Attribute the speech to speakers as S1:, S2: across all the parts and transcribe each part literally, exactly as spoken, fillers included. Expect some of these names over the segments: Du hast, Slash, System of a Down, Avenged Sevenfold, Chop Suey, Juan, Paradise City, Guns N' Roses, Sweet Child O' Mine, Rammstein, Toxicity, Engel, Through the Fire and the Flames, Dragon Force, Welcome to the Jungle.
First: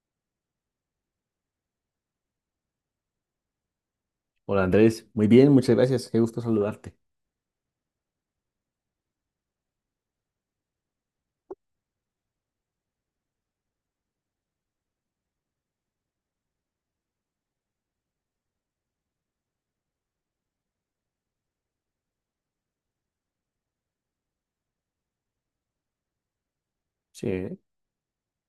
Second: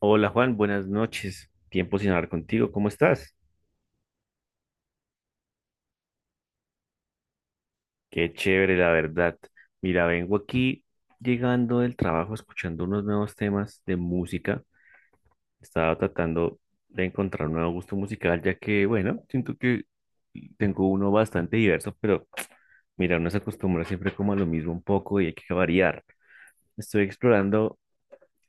S1: Hola Juan, buenas noches. Tiempo sin hablar contigo. ¿Cómo estás?
S2: Hola Andrés, muy bien, muchas gracias, qué gusto saludarte.
S1: Qué chévere, la verdad. Mira, vengo aquí llegando del trabajo escuchando unos nuevos temas de música. Estaba tratando de encontrar un nuevo gusto musical, ya que, bueno, siento que tengo uno bastante diverso, pero mira, uno se acostumbra siempre como a lo mismo un poco y hay que variar. Estoy
S2: Sí,
S1: explorando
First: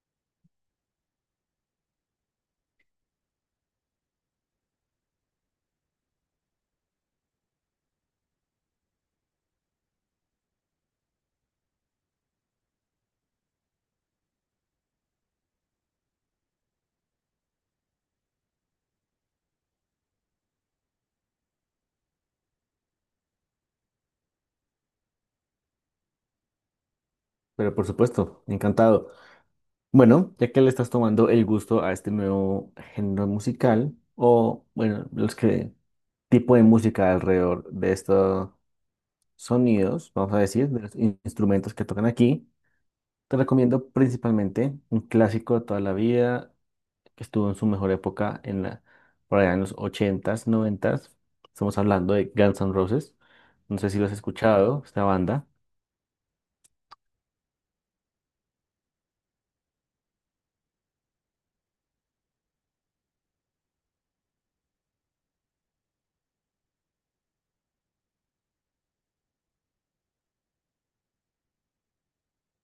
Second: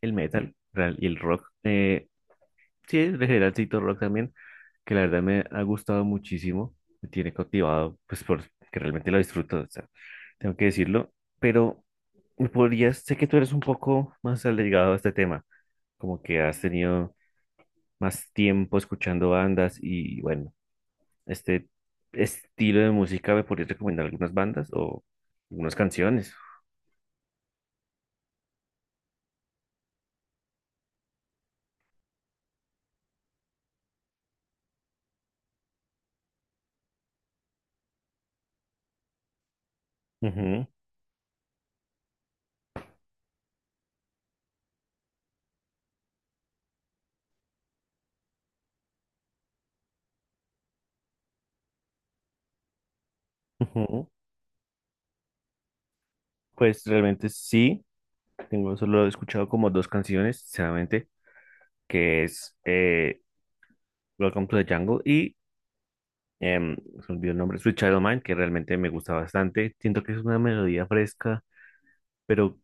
S1: el metal real- y el rock. Eh, sí, en general sí, Rock también, que la verdad me ha gustado muchísimo, me tiene cautivado, pues porque realmente lo disfruto, o sea, tengo que decirlo, pero me podrías, sé que tú eres un poco más allegado a este tema, como que has tenido más tiempo escuchando bandas y bueno, este estilo de música, ¿me podrías recomendar algunas bandas o algunas canciones?
S2: pero por supuesto, encantado. Bueno, ya que le estás tomando el gusto a este nuevo género musical, o bueno, los que tipo de música alrededor de estos sonidos, vamos a
S1: Ujú,
S2: decir, de los in- instrumentos que tocan aquí, te recomiendo principalmente un clásico de toda la vida que estuvo en su mejor época en la, por allá en los ochentas, noventas. Estamos hablando de Guns N' Roses. No sé si lo
S1: ujú.
S2: has escuchado, esta banda.
S1: Pues realmente sí, tengo solo he escuchado como dos canciones, sinceramente, que es Welcome to the Jungle y em, se me olvidó el nombre, Sweet Child O' Mine, que realmente me gusta bastante. Siento que es una melodía fresca, pero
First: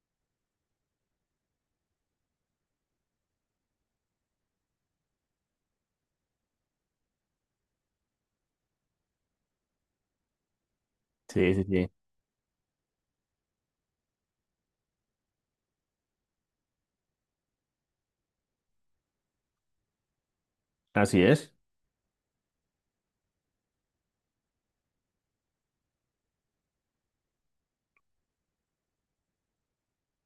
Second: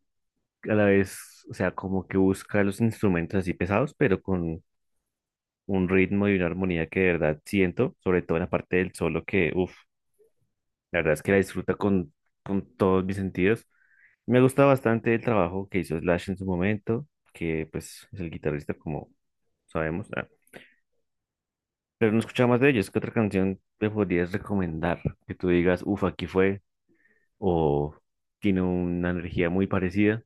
S1: a la vez, o sea, como que busca los instrumentos así pesados, pero con un ritmo y una armonía que de verdad siento, sobre todo en la parte del solo, que uff, la verdad es que la
S2: Sí, sí,
S1: disfruta
S2: sí.
S1: con, con todos mis sentidos. Me gusta bastante el trabajo que hizo Slash en su momento, que pues es el guitarrista, como sabemos. ah,
S2: Así es.
S1: Pero no escuchaba más de ellos. ¿Qué otra canción te podrías recomendar? Que tú digas, uff, aquí fue. O tiene una energía muy parecida.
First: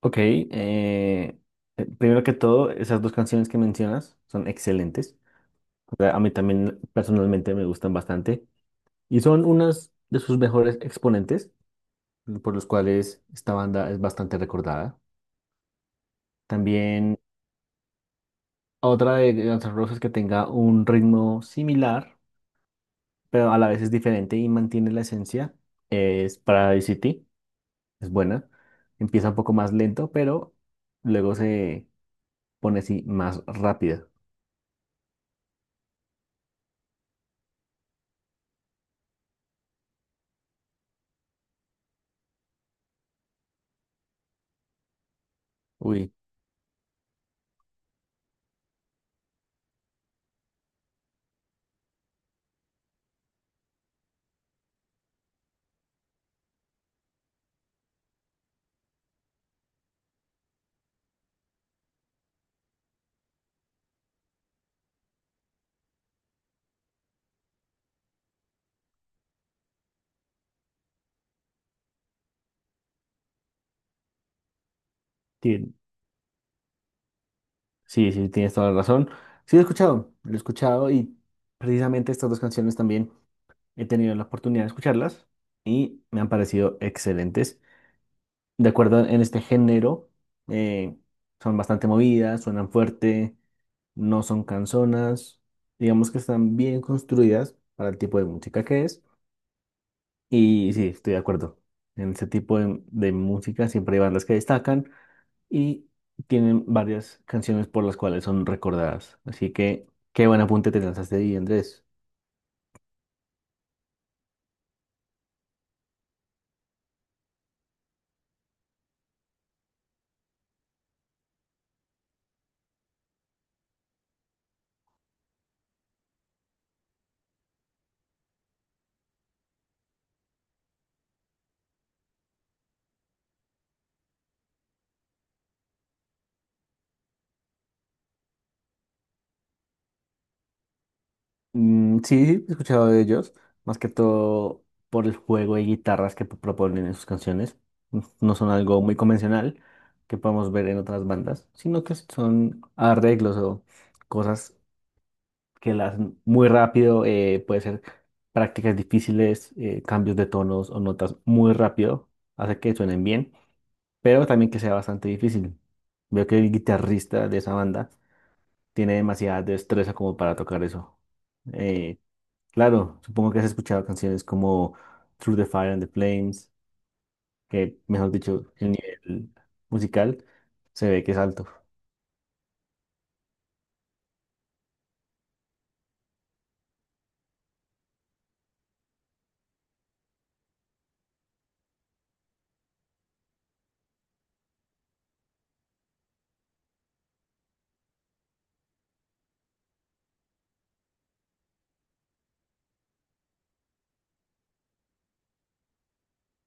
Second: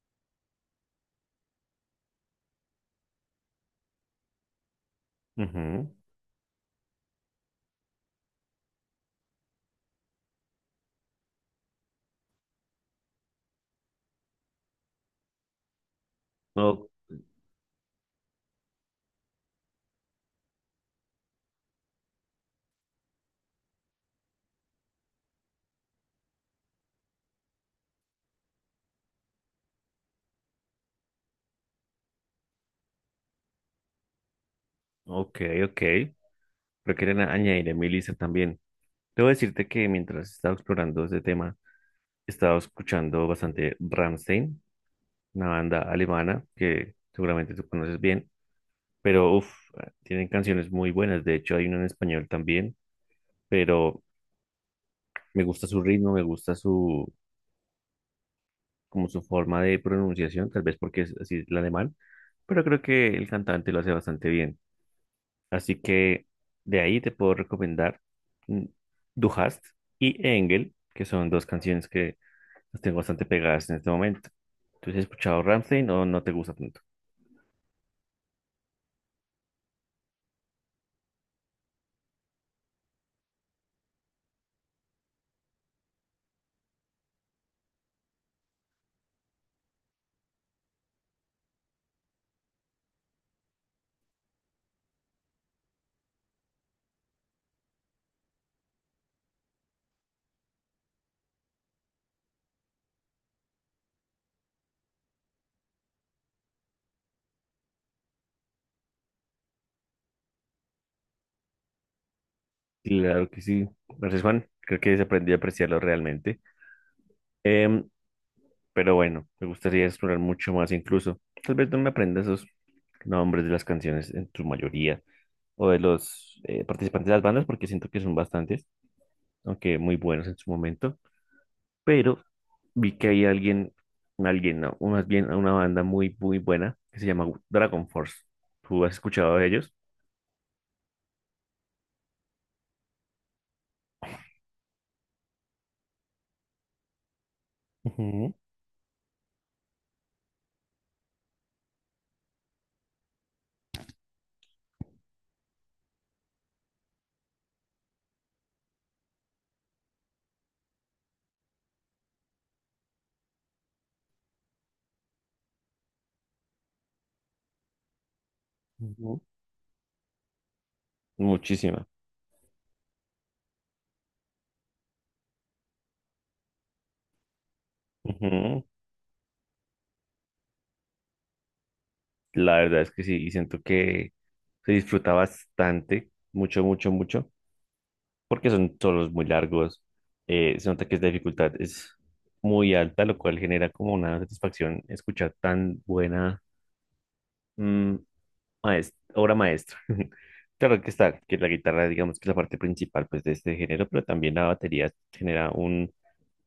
S2: Ok. eh, eh, primero que todo, esas dos canciones que mencionas son excelentes.
S1: Ujú.
S2: O sea, a mí también personalmente me gustan bastante. Y son unas de sus mejores exponentes, por los cuales esta banda es bastante recordada.
S1: O-
S2: También otra de Guns N' Roses que tenga un ritmo similar, pero a la vez es diferente y mantiene la esencia, es Paradise City. Es buena. Empieza un poco más lento, pero luego se pone así más rápida.
S1: ok, ok. Pero quieren añadir a mi lista también. Debo decirte que mientras estaba explorando este tema, estaba escuchando bastante Rammstein, una banda
S2: Uy,
S1: alemana que seguramente tú conoces bien. Pero uff, tienen canciones muy buenas. De hecho, hay una en español también. Pero me gusta su ritmo, me gusta su como su forma de pronunciación, tal vez porque es así el alemán, pero creo que el cantante lo hace bastante bien. Así que de ahí te puedo recomendar mm, Du hast y Engel, que son dos canciones que las tengo bastante pegadas en este momento. ¿Tú has escuchado
S2: tien-
S1: Rammstein o no te gusta tanto?
S2: sí, sí, tienes toda la razón. Sí, lo he escuchado, lo he escuchado y precisamente estas dos canciones también he tenido la oportunidad de escucharlas y me han parecido excelentes. De acuerdo en este género, eh, son bastante movidas, suenan fuerte, no son canzonas, digamos que están bien construidas para el tipo de música que es. Y sí, estoy de acuerdo. En este tipo de, de música siempre hay bandas que destacan y tienen varias canciones por las cuales son recordadas. Así que qué buen apunte te lanzaste ahí, Andrés.
S1: Claro que sí. Gracias, Juan. Creo que se aprendió a apreciarlo realmente. Em, pero bueno, me gustaría explorar mucho más incluso. Tal vez no me aprenda esos nombres de las canciones en su mayoría, o de los eh, participantes de las bandas, porque siento que son bastantes, aunque muy buenos en su momento, pero vi que hay alguien, alguien, no, o más bien una banda muy, muy buena que se llama Dragon Force. ¿Tú has escuchado de ellos?
S2: Mm, sí, sí, he escuchado de ellos, más que todo por el juego de guitarras que proponen en sus canciones. N-
S1: Ujú,
S2: No son algo muy convencional que podemos ver en otras bandas, sino que son arreglos o cosas que las hacen muy rápido, eh, puede ser prácticas difíciles, eh, cambios de tonos o notas muy rápido, hace que suenen bien. Pero también que sea bastante difícil. Veo que el guitarrista de esa banda tiene
S1: ujú.
S2: demasiada destreza como para tocar eso.
S1: Muchísima.
S2: Eh, claro, supongo que has escuchado canciones como Through the Fire and the Flames, que mejor dicho,
S1: Ujú.
S2: el nivel musical se ve que es alto.
S1: La verdad es que sí, y siento que se disfruta bastante, mucho, mucho, mucho, porque son solos muy largos, eh, se nota que la dificultad es muy alta, lo cual genera como una satisfacción escuchar tan buena. Mm. Maes- obra maestra. Claro que está, que la guitarra, digamos que es la parte principal pues, de este género, pero también la batería genera un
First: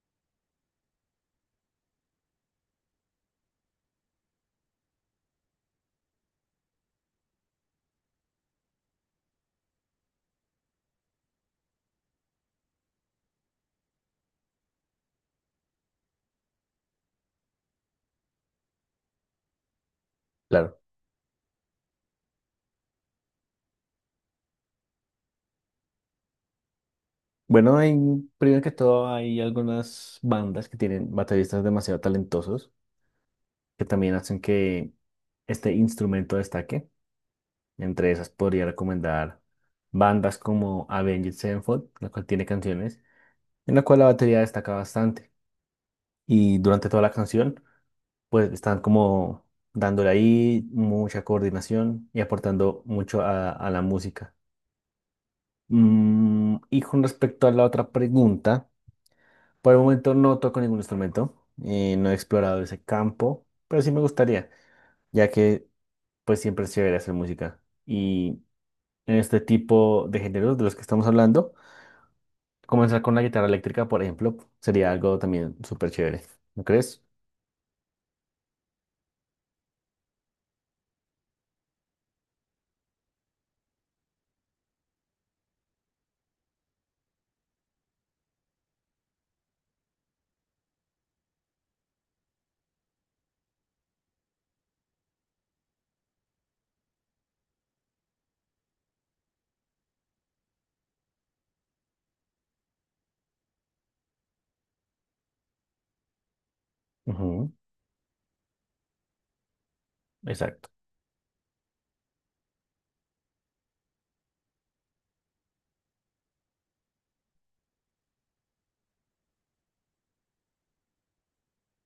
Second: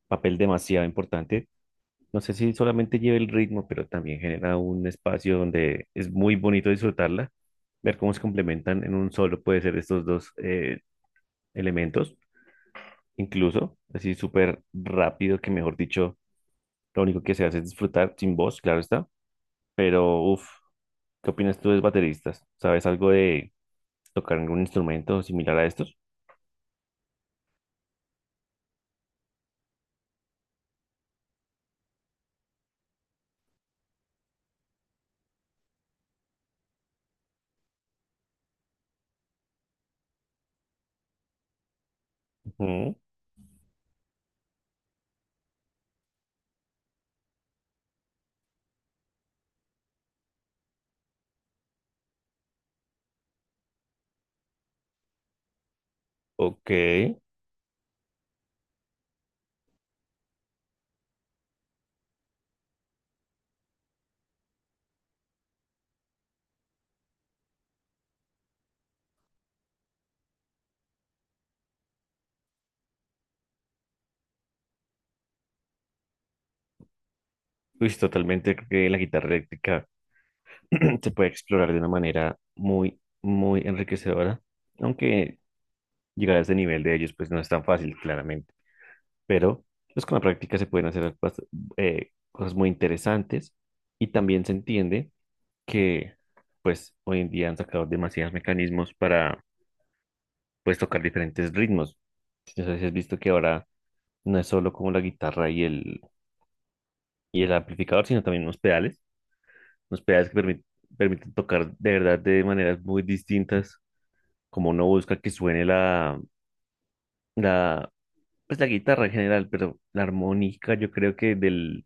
S1: papel demasiado importante. No sé si solamente lleva el ritmo, pero también genera un espacio donde es muy bonito disfrutarla, ver cómo se complementan en un solo, puede ser estos dos eh, elementos, incluso así súper rápido, que mejor dicho, lo único que se hace es disfrutar sin voz, claro está, pero uff,
S2: Claro.
S1: ¿qué opinas tú de los bateristas? ¿Sabes algo de tocar algún instrumento similar a estos?
S2: Bueno, hay- primero que todo hay algunas bandas que tienen bateristas demasiado talentosos que también hacen que este instrumento destaque. Entre esas podría recomendar bandas como Avenged Sevenfold, la cual tiene
S1: Ujú.
S2: canciones, en la cual la batería destaca bastante. Y durante toda la canción, pues están como dándole ahí mucha coordinación y aportando mucho a, a la música. Mm,
S1: Ok.
S2: y con respecto a la otra pregunta, por el momento no toco ningún instrumento, eh, no he explorado ese campo, pero sí me gustaría, ya que pues siempre es chévere hacer música. Y en este tipo de géneros de los que estamos hablando, comenzar con la guitarra eléctrica, por ejemplo, sería algo también súper chévere, ¿no crees?
S1: Pues totalmente creo que la guitarra eléctrica se puede explorar de una manera muy, muy enriquecedora. Aunque llegar a ese nivel de ellos, pues no es tan fácil, claramente. Pero pues con la práctica se pueden hacer bast- eh, cosas muy interesantes. Y también se entiende que, pues hoy en día han sacado demasiados mecanismos para, pues, tocar diferentes ritmos. No sé si has visto que ahora no es solo como la guitarra y el y
S2: Ujú,
S1: el amplificador, sino también unos pedales, unos pedales que permit-
S2: exacto,
S1: permiten tocar de verdad de maneras muy distintas, como uno busca que suene la, la, pues la guitarra en general, pero la armónica yo creo que del,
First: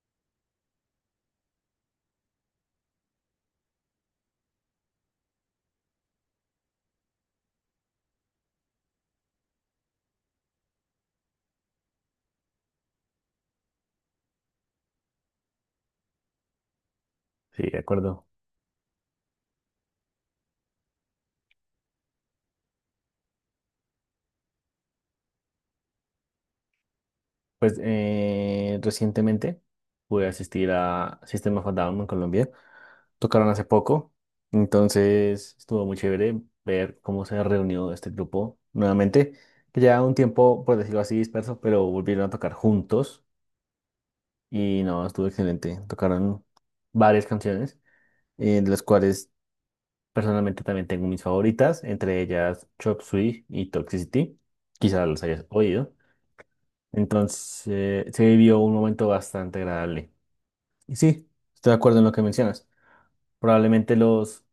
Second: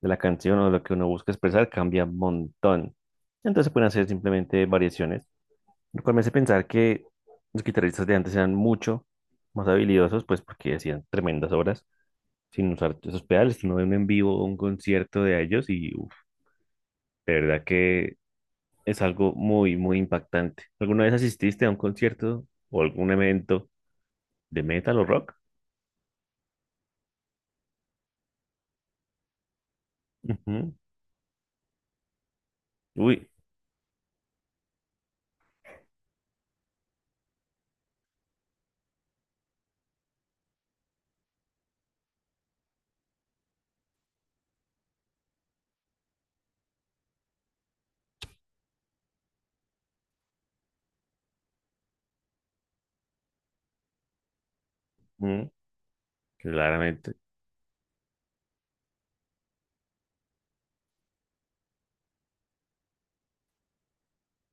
S1: de la canción o lo que uno busca expresar cambia un montón. Entonces se pueden hacer simplemente variaciones, lo cual me hace pensar que los guitarristas de antes eran mucho más habilidosos, pues porque hacían tremendas obras sin usar esos pedales. Uno ve un en vivo, un concierto de ellos y uf, de verdad
S2: sí, de
S1: que
S2: acuerdo.
S1: es algo muy, muy impactante. ¿Alguna vez asististe a un concierto o algún evento de metal o rock?
S2: Pues eh, recientemente pude asistir
S1: Ujú.
S2: a System of a Down en Colombia.
S1: Uy,
S2: Tocaron hace poco, entonces estuvo muy chévere ver cómo se reunió este grupo nuevamente, que ya un tiempo, por decirlo así, disperso, pero volvieron a tocar juntos y no, estuvo excelente. Tocaron varias canciones, eh, de las cuales personalmente también tengo mis favoritas, entre ellas Chop Suey y Toxicity. Quizás las hayas
S1: ujú,
S2: oído.
S1: claramente.
S2: Entonces, eh, se vivió un momento bastante agradable. Y sí, estoy de acuerdo en lo que mencionas. Probablemente los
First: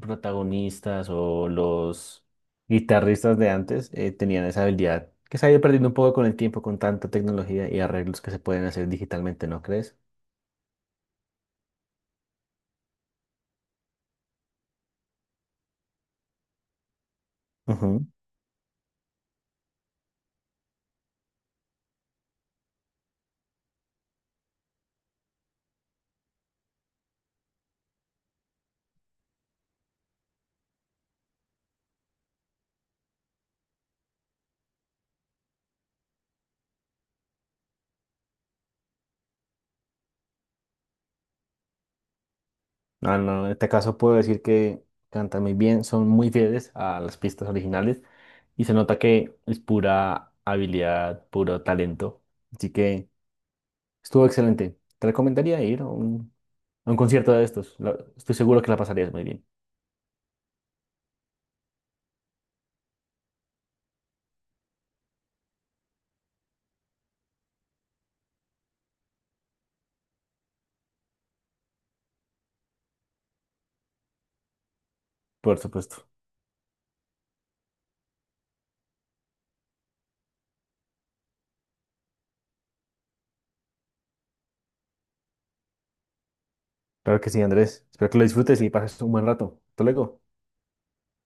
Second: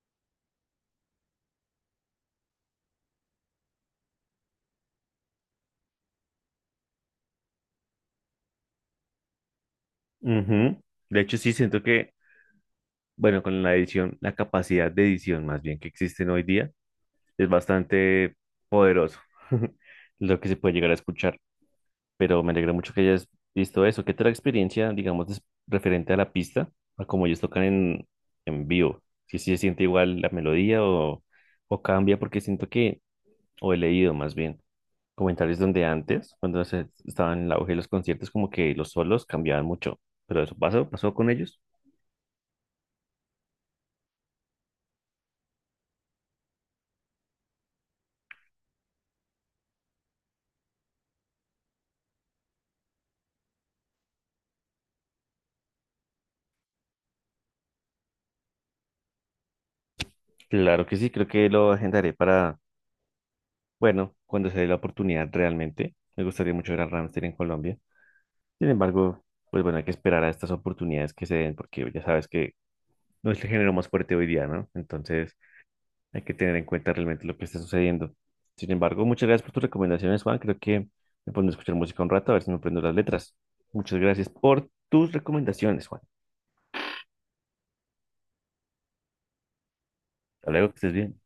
S2: protagonistas o los guitarristas de antes eh, tenían esa habilidad que se ha ido perdiendo un poco con el tiempo, con tanta tecnología y arreglos que se pueden hacer digitalmente, ¿no crees?
S1: Ujú. De hecho, sí siento que, bueno, con la edición, la capacidad de edición más bien que existen hoy día, es
S2: Ujú.
S1: bastante poderoso lo que se puede llegar a escuchar. Pero me alegra mucho que hayas visto eso. ¿Qué tal la experiencia, digamos, des- referente a la pista, a cómo ellos tocan en, en vivo? Si se siente igual la melodía o, o cambia, porque siento que, o he leído más bien, comentarios donde antes, cuando se estaban en el auge de los conciertos, como que los solos cambiaban mucho, pero eso pasó, pasó con ellos.
S2: No, no, en este caso puedo decir que cantan muy bien, son muy fieles a las pistas originales y se nota que es pura habilidad, puro talento. Así que estuvo excelente. Te recomendaría ir a un, a un concierto de estos. La- estoy seguro que la pasarías muy bien,
S1: Claro que sí, creo que lo agendaré para bueno, cuando se dé la oportunidad realmente, me gustaría mucho ver a Ramstein en Colombia. Sin embargo, pues bueno, hay que esperar a estas oportunidades que se den porque ya sabes que no es el género más fuerte hoy día, ¿no? Entonces
S2: por supuesto.
S1: hay que tener en cuenta realmente lo que está sucediendo. Sin embargo, muchas gracias por tus recomendaciones, Juan. Creo que me pondré a escuchar música un rato a ver si me aprendo las letras. Muchas gracias por tus recomendaciones, Juan.
S2: Claro que sí, Andrés. Espero que lo disfrutes y pases un buen rato. Hasta luego.
S1: Hasta luego, que estés bien.